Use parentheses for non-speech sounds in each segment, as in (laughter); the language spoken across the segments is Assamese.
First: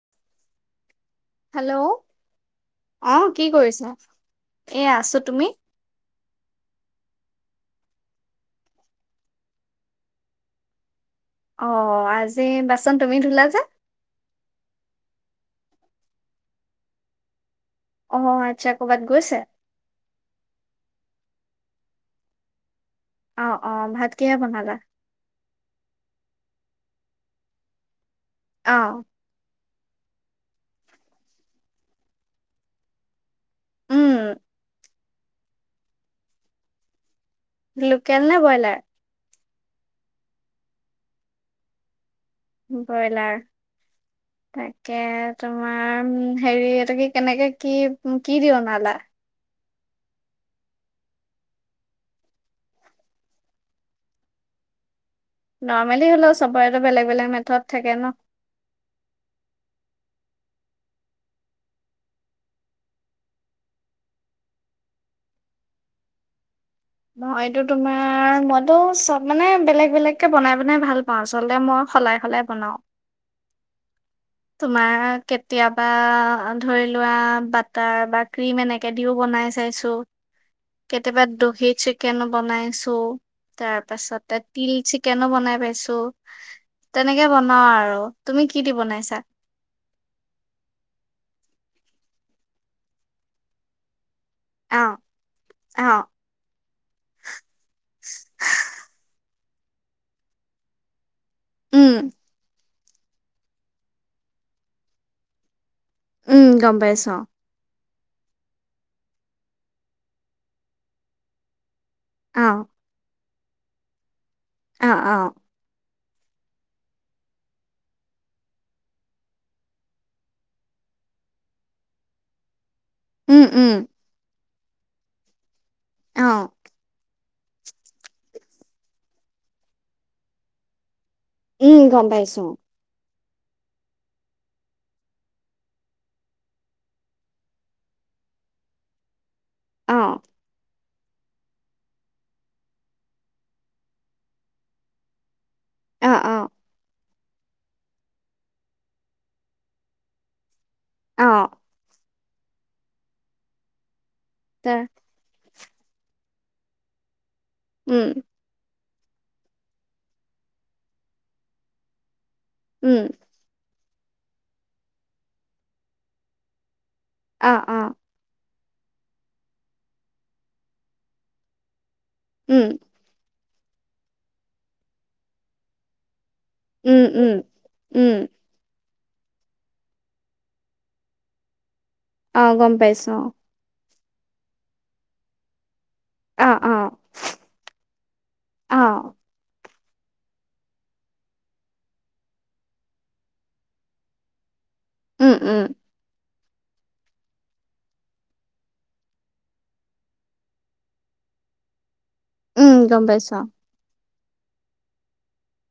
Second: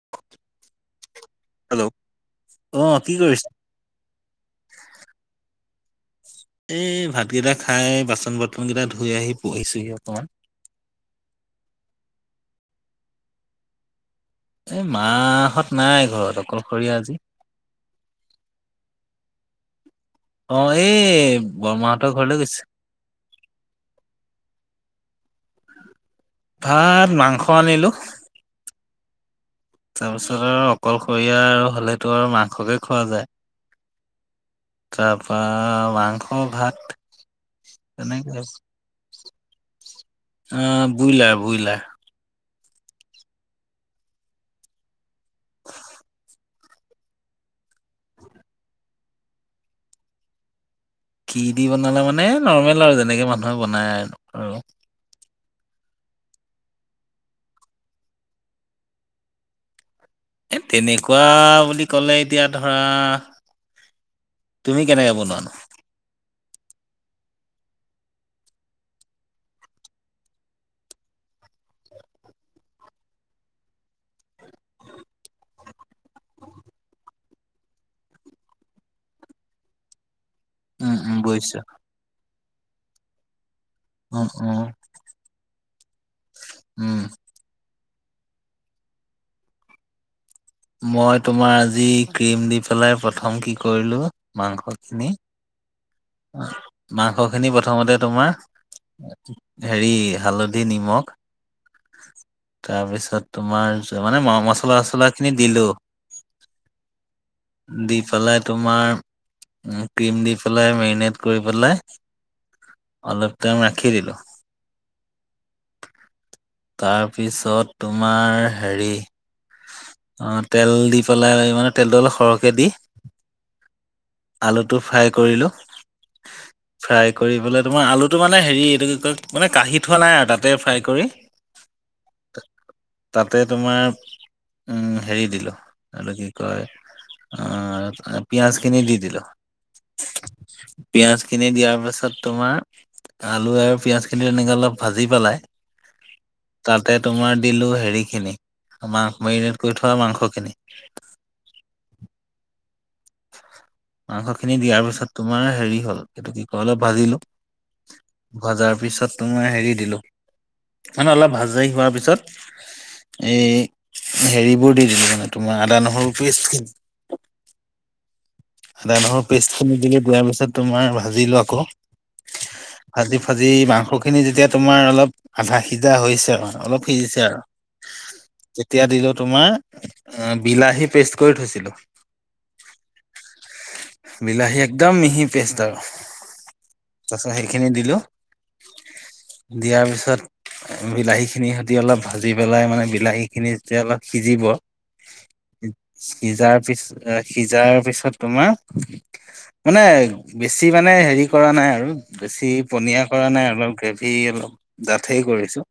(inaudible) হেল্ল' অ কি কৰিছা? এ আছো। তুমি? এ ভাত কেইটা খাই বাচন-বৰ্তন কেইটা ধুই আহি বহিছোহি অকণমান। অ আজি বাচন তুমি ধোলা যে? এই মাহঁত নাই ঘৰত অকলশৰীয়া আজি। অহ আচ্ছা কৰ'বাত গৈছে? অ' এই বৰমাহঁতৰ ঘৰলৈ গৈছে। অ অ ভাত কিহে বনালা? ভাত মাংস আনিলোঁ। অ তাৰপিছত অকলশৰীয়া আৰু হ'লেতো আৰু মাংসকে খোৱা যায়। উম তাপা মাংস ভাত। লোকেল নে ব্ৰইলাৰ? আহ বুইলাৰ বুইলাৰ। ব্ৰইলাৰ। তাকে তোমাৰ হেৰি এটো কি কেনেকে কি কি দি বনালা? কি দি বনালে মানে নৰ্মেল আৰু যেনেকে মানুহে বনায় আৰু আৰু। নৰ্মেলি হলেও চবৰেটো বেলেগ বেলেগ মেথত থাকে ন এ তেনেকুৱা বুলি কলে এতিয়া ধৰা তুমি কেনেকে বনোৱানো মই এইটো তোমাৰ মইতো চব মানে বেলেগ বেলেগকে বনাই বনাই ভাল পাওঁ আচলতে মই সলাই সলাই বনাও তোমাৰ কেতিয়াবা ধৰি লোৱা বাটাৰ বা ক্ৰীম এনেকে দিও বন নাই চাইছো উম, উম কেতিয়াবা বুজিছো। দহি চিকেন বনাইছো তাৰ উম, পাছত উম, তিল চিকেনো বনাই পাইছো উম। তেনেকে বনাও আৰু তুমি কি দি বনাইছা? মই তোমাৰ আজি ক্ৰীম দি পেলাই প্ৰথম কি কৰিলোঁ। অ', মাংসখিনি অ', মাংসখিনি প্ৰথমতে তোমাৰ হেৰি হালধি, নিমখ উম। তাৰপিছত তোমাৰ মানে মচলা চছলাখিনি দিলোঁ। উম, গম পাইছোঁ। দি পেলাই তোমাৰ ক্ৰীম দি পেলাই মেৰিনেট কৰি পেলাই অ'। অলপ টাইম ৰাখি দিলোঁ। অ', অ'। তাৰপিছত তোমাৰ হেৰি অ', তেল দি পেলাই মানে তেলটো অলপ সৰহকে দি উম, উম, আলুটো ফ্ৰাই কৰিলোঁ, অ', ফ্ৰাই কৰি পেলাই তোমাৰ আলুটো মানে হেৰি এইটো কি কয় মানে কাঢ়ি থোৱা নাই আৰু তাতে ফ্ৰাই কৰি উম, গম পাইছোঁ। তাতে তোমাৰ উম, হেৰি দিলোঁ আৰু কি কয় অহ, পিয়াজখিনি দি দিলোঁ। অ', পিয়াঁজখিনি দিয়াৰ পিছত তোমাৰ আলু আৰু পিয়াঁজখিনি তেনেকে অলপ ভাজি পেলাই অ', অ', তাতে তোমাৰ দিলো হেৰি খিনি আমাক মেৰিনেট কৰি থোৱা মাংসখিনি। অ। মাংসখিনি তাৰ দিয়াৰ পিছত তোমাৰ হেৰি হল, এইটো কি কয় অলপ ভাজিলো, উম, ভাজাৰ পিছত তোমাৰ হেৰি দিলো, মানে অলপ ভাজাই হোৱাৰ উম, পিছত এই হেৰিবোৰ দি দিলো মানে তোমাৰ আদা, নহৰু পেষ্টখিন অ, অ। আদা, নহৰু পেষ্টখিনি দিলে দিয়াৰ পিছত তোমাৰ ভাজিলো আকৌ, উম, ভাজি-ভা জি মাংসখিনি যেতিয়া তোমাৰ অলপ আধা সিজা হৈছে অলপ উম, সিজিছে উম, আৰু, উম, তেতিয়া দিলো তোমাৰ বিলাহী পেষ্ট কৰি থৈছিলো। অ, গম পাইছো অ। বিলাহী একদম মিহি পেষ্ট আৰু। অ', অ', তাৰপিছত সেইখিনি দিলো, অ'। দিয়াৰ পিছত বিলাহীখিনি সহতি অলপ ভাজি পেলাই মানে বিলাহীখিনি যেতিয়া অলপ সিজিব উম, উম। সিজাৰ পিছ, অ সিজাৰ পিছ তোমাৰ মানে বেছি মানে হেৰি কৰা নাই আৰু। বেছি উম, গম পনীয়া পাইছ কৰা নাই, অলপ গ্ৰেভি, অলপ ডাঠেই কৰিছো।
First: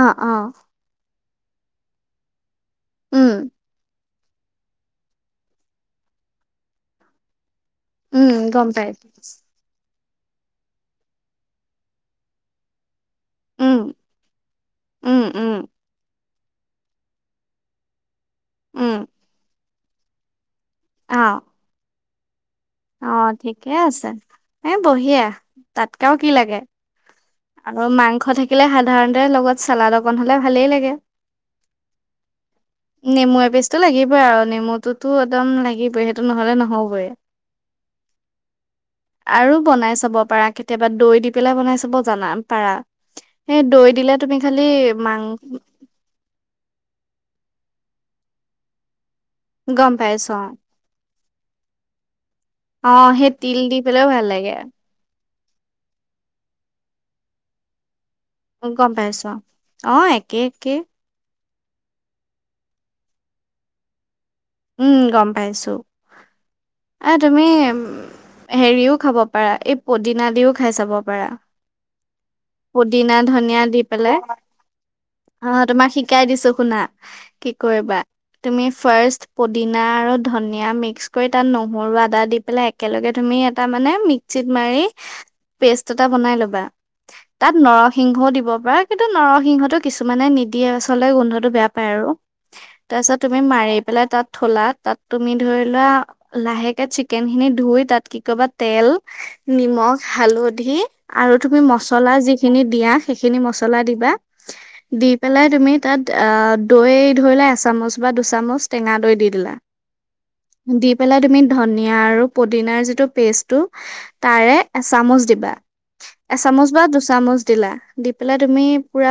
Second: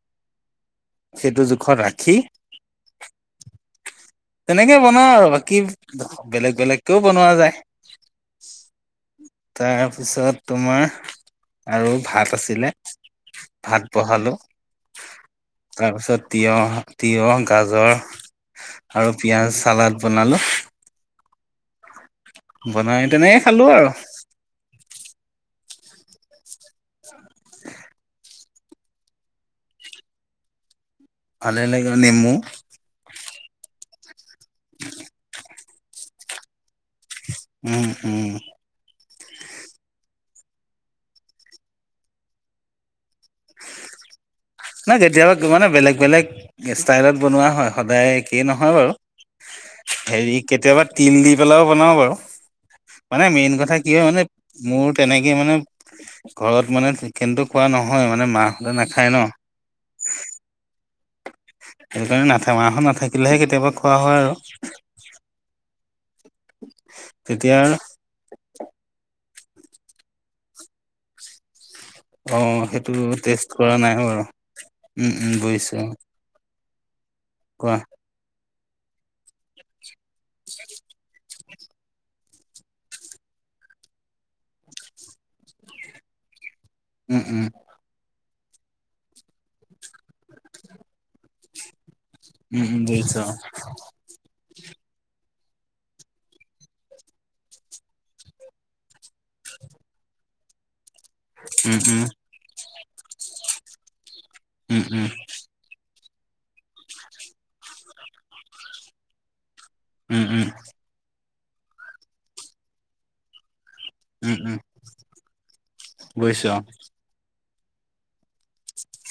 অ, অ। সেইটো জোখত ৰাখি উম। তেনেকে বনাও আৰু বাকী বেলেগ-বেলেগকেও বনোৱা যায়। উম, গম পাই তাৰপিছত তোমাৰ আৰু ভাত আছিলে। উম, ভাত বহালো, উম, উম, তাৰপিছত তিঁয়হ, তিঁয়হ, গাজৰ উম, আৰু পিঁয়াজ চালাড বনালোঁ। অ। বনাই অ তেনেকে খালো ঠিকে আৰু আছে, এ বঢ়িয়া তাতকে আৰু কি লাগে। আৰু মাংস থাকিলে সাধাৰণতে লগত চালাড অকণ হ'লে ভালেই লাগে। (unintelligible) নেমু। নেমু এপিচটো লাগিবই আৰু নেমুটোতো একদম লাগিবই, সেইটো নহ'লে নহ'ব। উম, উম। আৰু বনাই চাব পাৰা কেতিয়াবা দৈ দি পেলাই বনাই চাব যানা পাৰা, সেই দৈ দিলে তুমি খালি নহ মাং কেতিয়াবা মানে বেলেগ বেলেগ ষ্টাইলত বনোৱা হয়, সদায় একে নহয় বাৰু, গম পাইছ হেৰি কেতিয়াবা তিল দি পোলাও বনাওঁ বাৰু, অ', মানে সেই মেইন তিল কথা দি কি হয় পেলাইও মানে ভাল লাগে মোৰ তেনে মানে ঘৰত মানে চিকেনটো খোৱা নহয় মানে মাহঁতে গম নাখায় ন। পাইছোঁ অ একে-একে। সেইকাৰণে নাথে, মাহঁত নাথাকিলেহে কেতিয়াবা খোৱা হয় আৰু। উম গম পাইছো, এ তুমি তেতিয়া আৰু হেৰিও খাব খাব পাৰা, এই পদিনা দিও খাই চাব পাৰা। অ', সেইটো পুদিনা, টেষ্ট ধনিয়া কৰা দি নাই পেলাই, বাৰু। উম, উম, আহ বুজিছো তোমাক অ', শিকাই দিছোঁ শুনা। কি কোৱা। কৰিবা তুমি ফাৰ্ষ্ট পুদিনা আৰু ধনিয়া মিক্স কৰি তাত নহৰু, আদা দি পেলাই একেলগে তুমি এটা মানে ক্সিত মাৰি পেষ্ট এটা বনাই লবা, উম, উম, তাত নৰসিংহ দিব পাৰা কিন্তু নৰসিংহতো কিছুমানে নিদিয়ে আচলতে গোন্ধটো বেয়া পায় আৰু। উম, উম, তাৰপিছত বুজিছো অ', তুমি মাৰি পেলাই তাত থলা তাত তুমি ধৰি লোৱা লাহেকে চিকেন খিনি ধুই তাত কি কৰিবা তেল, নিমখ হালধি, আৰু তুমি উম, উম, মছলা যিখিনি দিয়া সেইখিনি মছলা দিবা। উম, উম, দি পেলাই তুমি তাত অ', দৈ ধৰিলে এচামুচ বা দুচামুচ টেঙা দৈ দি দিলা। উম, উম, দি পেলাই তুমি ধনিয়া আৰু পদিনাৰ যিটো পেষ্টটো উম, তাৰে উম, এচামুচ দিবা। বুজিছো অ', এচামুচ বা দুচামুচ দিলা, দি পেলাই তুমি পুৰা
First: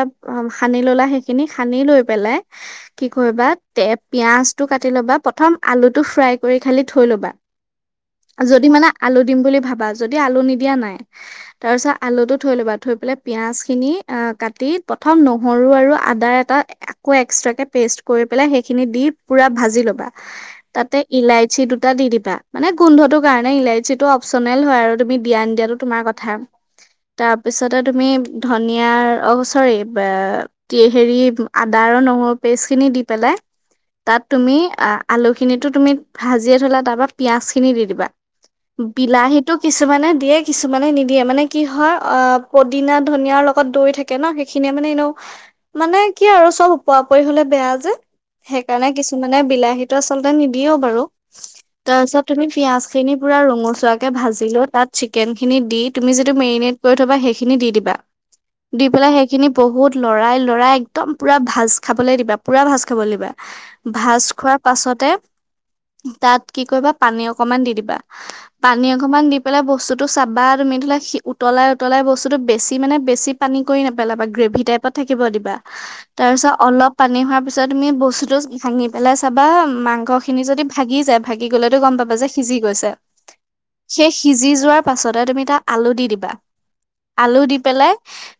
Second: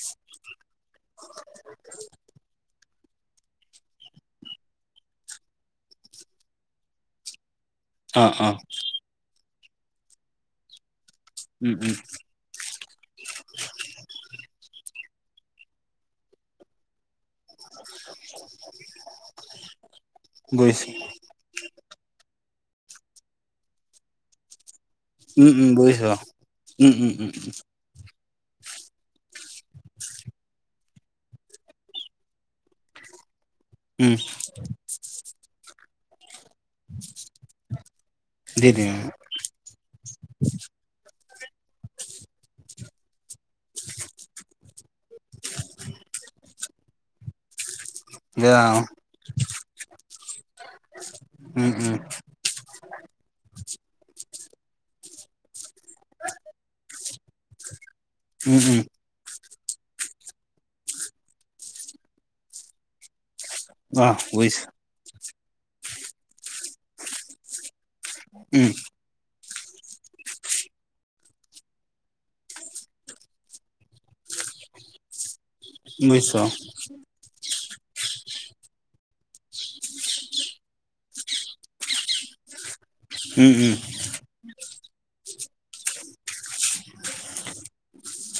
সানি ললা সেইখিনি সানি লৈ পেলাই, কি কৰিব বা তে পিয়াজটো কাট লবা প্ৰথম আলুটো ফ্ৰাই কৰি খালী থৈ লবা। অ', অ', যদি মানে আলু দিম বুলি ভাব বা যদি আলু নিদিয়া নাই। উম, তাৰপছত উম, আলুটো থৈ ল'বা, থৈ পেলাই পিয়াজ খিনি কাটি প্ৰথম নহৰু আৰু আদাৰ এটা কৌ এক্সট্ৰাকে পেষ্ট কৰি পেলাই সেইখিনি দি পুৰা ভাজি লবা। বুজিছো। তাতে ইলাইচি দুটা দি দিবা মানে গোন্ধটোৰ কাৰণে ইলাইচি টো অপচনেল হয় আৰু তুমি দিয়া উম, উম, নিদিয়াটো তোমাৰ বুজিছো অ', কথা। উম, উম, উম, তাৰপিছতে তুমি ধনিয়াৰ অ', চৰি বা এ, হেৰি আদা আৰু নহৰু পেষ্টখিনি দি পেলাই উ। মি আলু খিনিটো তুমি ভাজিয়ে থলা তাৰপা পিয়াজ খিনি দি দিবা। দি দিম বিলাহীটো কিছুমানে দিয়ে, কিছুমানে নিদিয়ে মানে কি হয় অ', পদ দিনা, ধনিয়াৰ লগত দৈ থাকে ন, সেইখিনিয়ে মানে এনেও মানে কি আৰু চব উপ ওপৰা-ওপৰি হলে বেয়া যে। গে আও। মানে বিলাহীটো আচলতে নিদিয়েও বাৰু। উম, উম, তাৰছত তুমি পিয়াজখিনি পুৰা ৰঙ ৰঙচোৱাকে ভাজিলৈ তাত চিকেন খিনি দি তুমি যিটো মেৰিনেট কৰি থবা সেইখিনি দি দিবা উম, উম, দি পেলাই সেই খিনি বহুত লৰাই লৰাই একদম পুৰা ভাজ খাবলৈ দিবা পুৰা ভাজ খাবলৈ দিবা। অ', ভাজ খোৱা বুজিছো। পাছতে তাত কি কৰিবা পানী অকমান দি দিবা। উম, পানী অকমান দি পেলাই বস্তুটো চাবা তুমি (unintelligible) উতলাই উতলাই বস্তুটো বেছি মানে বেছি পানী কৰি নেপেলাবা, গ্ৰে ভি টাইপত থাকিব দিবা। বুজিছো তাৰছত অ', অলপ পানী হোৱা পিছত তুমি বস্তুটো ভাঙি পেলাই চাবা মাংসখিনি যদি ভাগি যায় ভাগি গ'লেতো গম পাবা যে সিজি গৈছে। উম, উম, সেই সিজি যোৱাৰ পাছতে তুমি এটা আলু দি দিবা আলু দি পেলাই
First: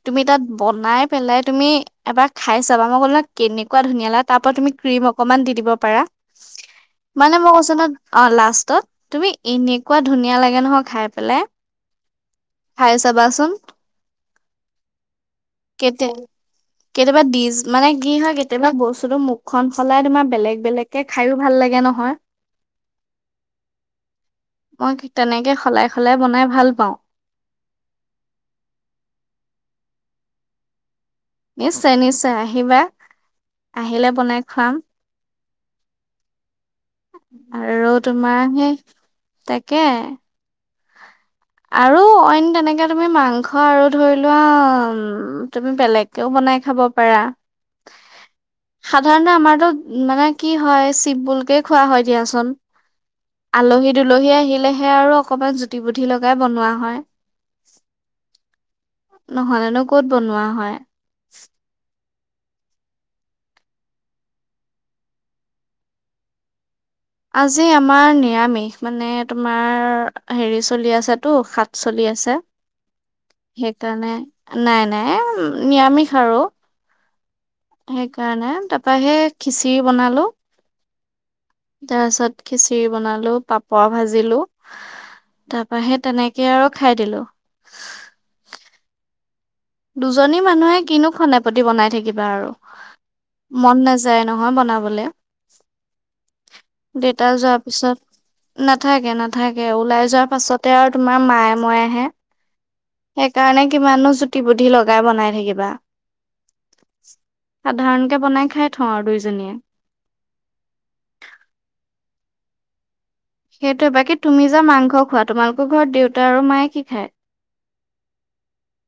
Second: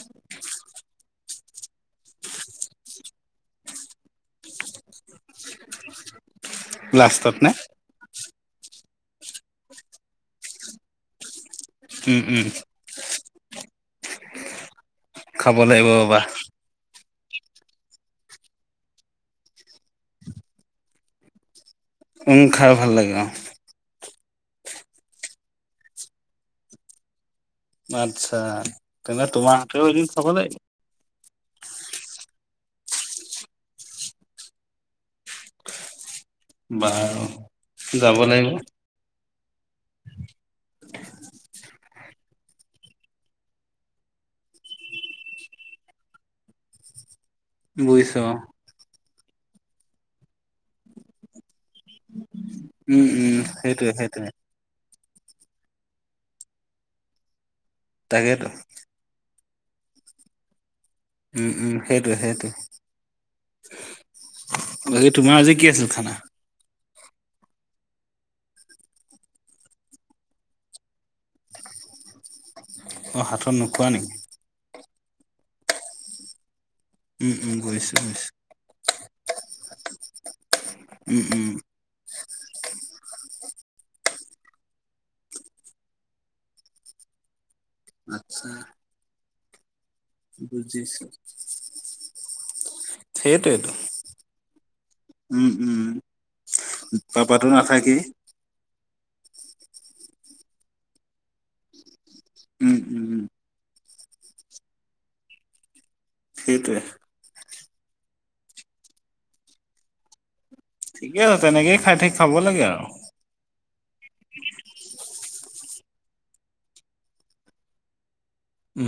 তুমি তাত বনাই পেলাই তুমি এবাৰ খাই চাবা মই ক'লো নয় কেত কেনেকুৱা ধুনীয়া লা তাৰ পৰা তুমি ক্ৰীম অকমান দি দিব পাৰা। লাষ্টত মানে নে? ম কৈছো নহয় অ', লাষ্টত তুমি এনেকুৱা ধুনীয়া লাগে নহয় খাই পেলাই। উ', উ। কাম খাব লাগিব ৰবা কেতিয়াবা ডিজ মানে কি হয় কেতিয়াবা বস্তুতো মুখখন সলাই তোমাৰ বেলেগ বেলেগ কে খাইও ভাল লাগে ন? উ, খাই ভাল লাগে অ'। মই কি তেনেকে সলাই সলাই বনাই ভাল পাওঁ। আচ্ছা, তেনে তোমাৰ হাতেও এদিন খাব লা নিশ্চয় নিশ্চয় আহিবা, আহিলে বনাই খুৱাম। বাৰু। আৰু যাব তোমাৰ লাগিব সেই তাকে। আৰু অইন তেনেকে তুমি মাংস আৰু ধৰি লোৱা তুমি বেলেগকেও বনাই খা খাব পাৰা। বুইছো অ'। সাধাৰণতে আমাৰতো উ, মানে কি হয় চিমপুলকে খোৱা হয় দিয়াচোন। উম, উম, সেইটোৱে আলহী সেইটোৱে দুলহী আহিলেহ সে আৰু অকমান জুতি বুধি লগাই বনোৱা হয়। তাকেটো নহলেনো ক'ত বনোৱা হয়। উম, উম, সেই সেইটো বাকী তোমাৰ আজি কি আছিল খানা। আজি আমাৰ নিৰামিষ মানে তোমাৰ হেৰি চলি আছেতো সাত চলি- আছে। অ', হাতত নোখোৱা নেকি? সেইকাৰণে নাই নাই নিৰামিষ আৰু উম, উ গৈছো, গৈছো। তাৰপহে খিচিৰি বনালো উম, উম, তাপিছত খিচিৰি। বনালো, পাপৰ ভাজিলো তাৰ পৰা সে তেনেকে আৰু খাই দিলো। আচ্ছা। দুজনী মানুহে কিনো খনেপতি বনাই থাকিবা আৰু সেইটোৱেতো মন নাযায় নহয় বনাবলে। উম, উম, দেউতা পাপাতো যোৱাৰ পিছত নাথাকেই (unintelligible) নাথাকে নাথাকে ওলাই যোৱাৰ পাছতে আৰু তোমাৰ মায়ে ময়ে আহে। উম, উম, উম। কিমানো জুটি বুদ্ধি লগাই বনাই থাকিবা। সেইটোৱে। সাধাৰণকে বনাই খাই থওঁ আৰু দুইজনীয়ে। ঠিকে আছে তেনেকে খাই থাক খাব লাগে আৰু। সেইটোয়ে বাকী তুমি যে মাংস খোৱাত। তোমালোকৰ ঘৰত দেউতা আৰু মায়ে কি খায়।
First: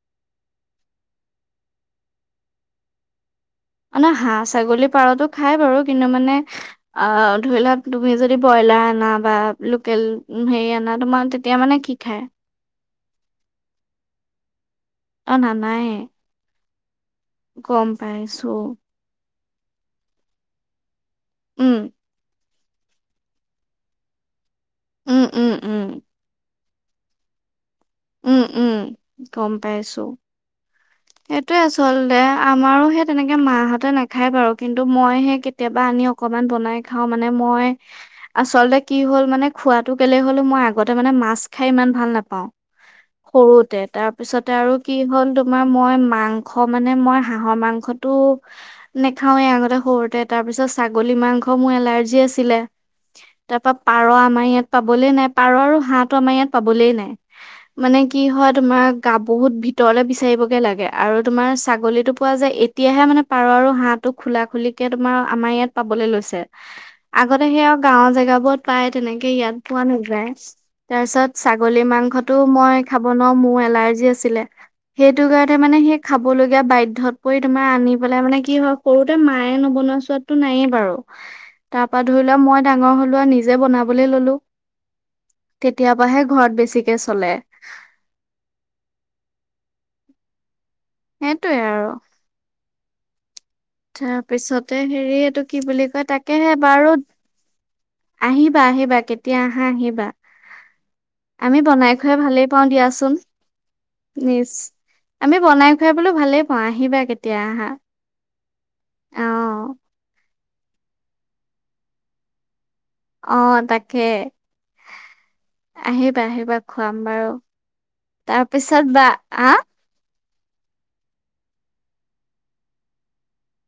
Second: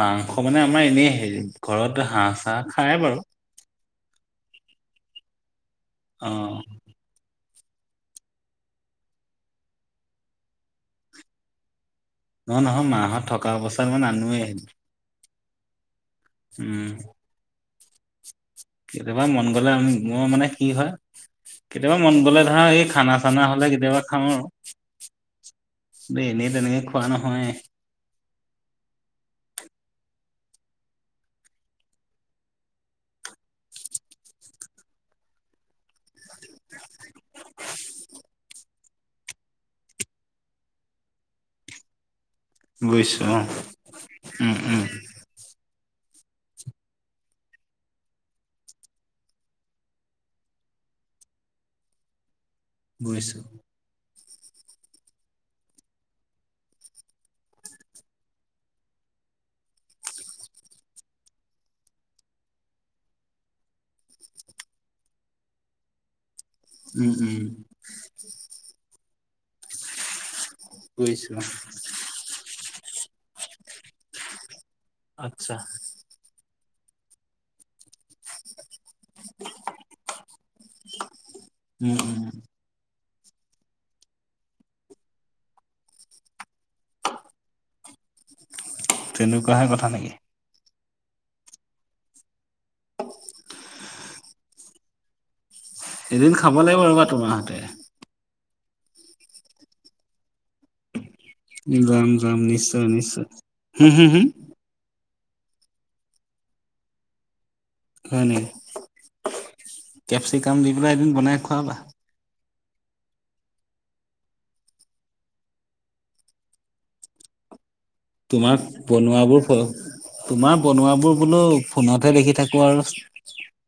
মাংস মানে আমাৰ এনে হেৰি ঘৰত হাঁহ-চা খায় বাৰু। অ ন হাঁহ, ছাগলী, পাৰতো খাই বাৰু কিন্তু মানে অ'। আহ ধৰি লোৱা তুমি যদি ব্ৰইলাৰ আনা বা লোকেল হেৰি আনা তোমাৰ তেতিয়া মানে কি খায়? নহ নহয় মাহঁত থকা অৱস্থাত মই নানোৱেই। অ' নানাই। উম। গম পাইছোঁ। কেতিয়াবা মন গ'লে আমি মোৰ মানে কি হয়? উম, কেতিয়াবা মন গ'লে ধৰ এই খানা-চানা হ'লে কেতিয়াবা খাওঁ আৰু। উম, উম, উম, ব এনে তেনেকে খোৱা নহয়। উম, উম, গ'ম পাইছোঁ। এইটোৱে আচলতে আমাৰো সেই তেনেকে মাহঁতে নাখায় বাৰু কিন্তু মই হে কেতিয়াবা আনি অক বনাই খাওঁ। মানে মই আচলতে কি হ'ল মানে খোৱাটো কেলে হ'লো মই আগতে ম মাছ খাই ইমান ভাল নাপাওঁ। বুজিছো অ সৰুতে তাৰপিছত উম আৰু উম কি হ'ল তোমাৰ মই মাংস মানে মই হাঁহৰ মাংসতটো নেখাওৱে আগতে সৰুতে তাৰ পিছত চ ছাগলী মাংস মোৰ এলাৰ্জি আছিলে। বুজিছো তাৰপা পাৰ আম ৰ ইয়াত পাবলে নাই, পাৰ আৰু হাঁহ আমাৰ ইয়াত পাবলে নাই মানে কি হয়। তোমাৰ গা বহুত বহুত ভিতৰলে বি বিচাৰিবগে লাগে আৰু তোমাৰ ছাগলীটো পোৱা যায় এতিয়াহে মানে পাৰ আৰু হাঁহটো খোলা খুলিকে তোমাৰ আমাৰ ইয়াত পাবলৈ লৈছে। উম উম আগতে সেই আৰু গাঁওৰ জেগাবোৰত পাই তেনেকে ইয়াত পোৱা নাযায়। তাৰপিছত বুজিছো ছাগলী মাংসটো মই খাব নোৱাৰোঁ মোৰ এলাৰ্জি আছিলে। সেইটো কাৰণতে আচ্ছা মানে সেই খাব লগীয়া বাধ্যত পৰি তোমাৰ আনি পেলাই মানে কি হ'ল সৰুতে মায়ে নবনোৱা চোৱাতো নায়ে বাৰু উম তাৰ পৰা ধৰি উম লোৱা মই ডাঙৰ হৈ ৱা নিজে বনাবলৈ ললোঁ। তেতিয়া পৰাহে ঘৰত বেছিকে চলে। তেনেকুৱাহে কথা নেকি? সেইটোৱে আৰু তাৰপিছতে হেৰি এইটো কি বুলি কয় এদিন তাকেহে খাব লাগিব বাৰু ৰ'বা তোমাৰ হাতে আহি আহিবা আহিবা কেতিয়া আহা আহিবা। আমি যাম বনাই-খুৱাই যাম ভালেই পাওঁ নিশ্চয় দিয়াচোন নিশ্চয় হুম হুম হুম নিজ আমি বনাই-খুৱাই বোলো ভালেই পাওঁ আহিবা কেতিয়া আহা? (inaudible) অহ। (unintelligible) দি পেলাই এদিন বনাই খুৱাবা। অ', তাকে আহিবা আহিবা খুৱাম বাৰু। তোমাক তাৰপিছত বা বনোৱাবোৰ আহ তোমাৰ বনোৱাবোৰ বোলো ফোনতহে দেখি থাকোঁ আৰু।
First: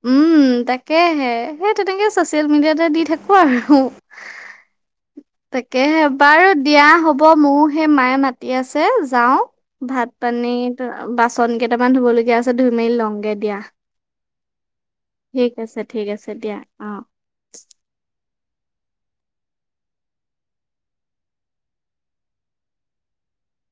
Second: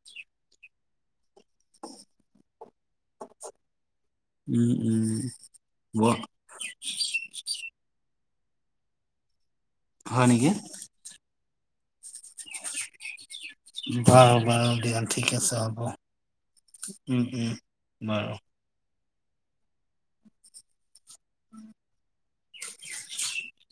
উম তাকেহে সেই তেনেকে ছ'চিয়েল মিডিয়াতে দি থাকোঁ আৰু। উম। উম ব তাকেহে বাৰু দিয়া হ'ব মোৰো সেই মায়ে মাতি আছে যাওঁ। হয় নেকি ভাত-পানী বাচন কেইটামান ধুব লগীয়া আছে ধুই মেলি লওঁগে। দিয়া বাৰু বাৰু দিয়া ঠিক আছে, হ'ব ঠিক আছে দিয়া অ উম উম। (inaudible) (inaudible)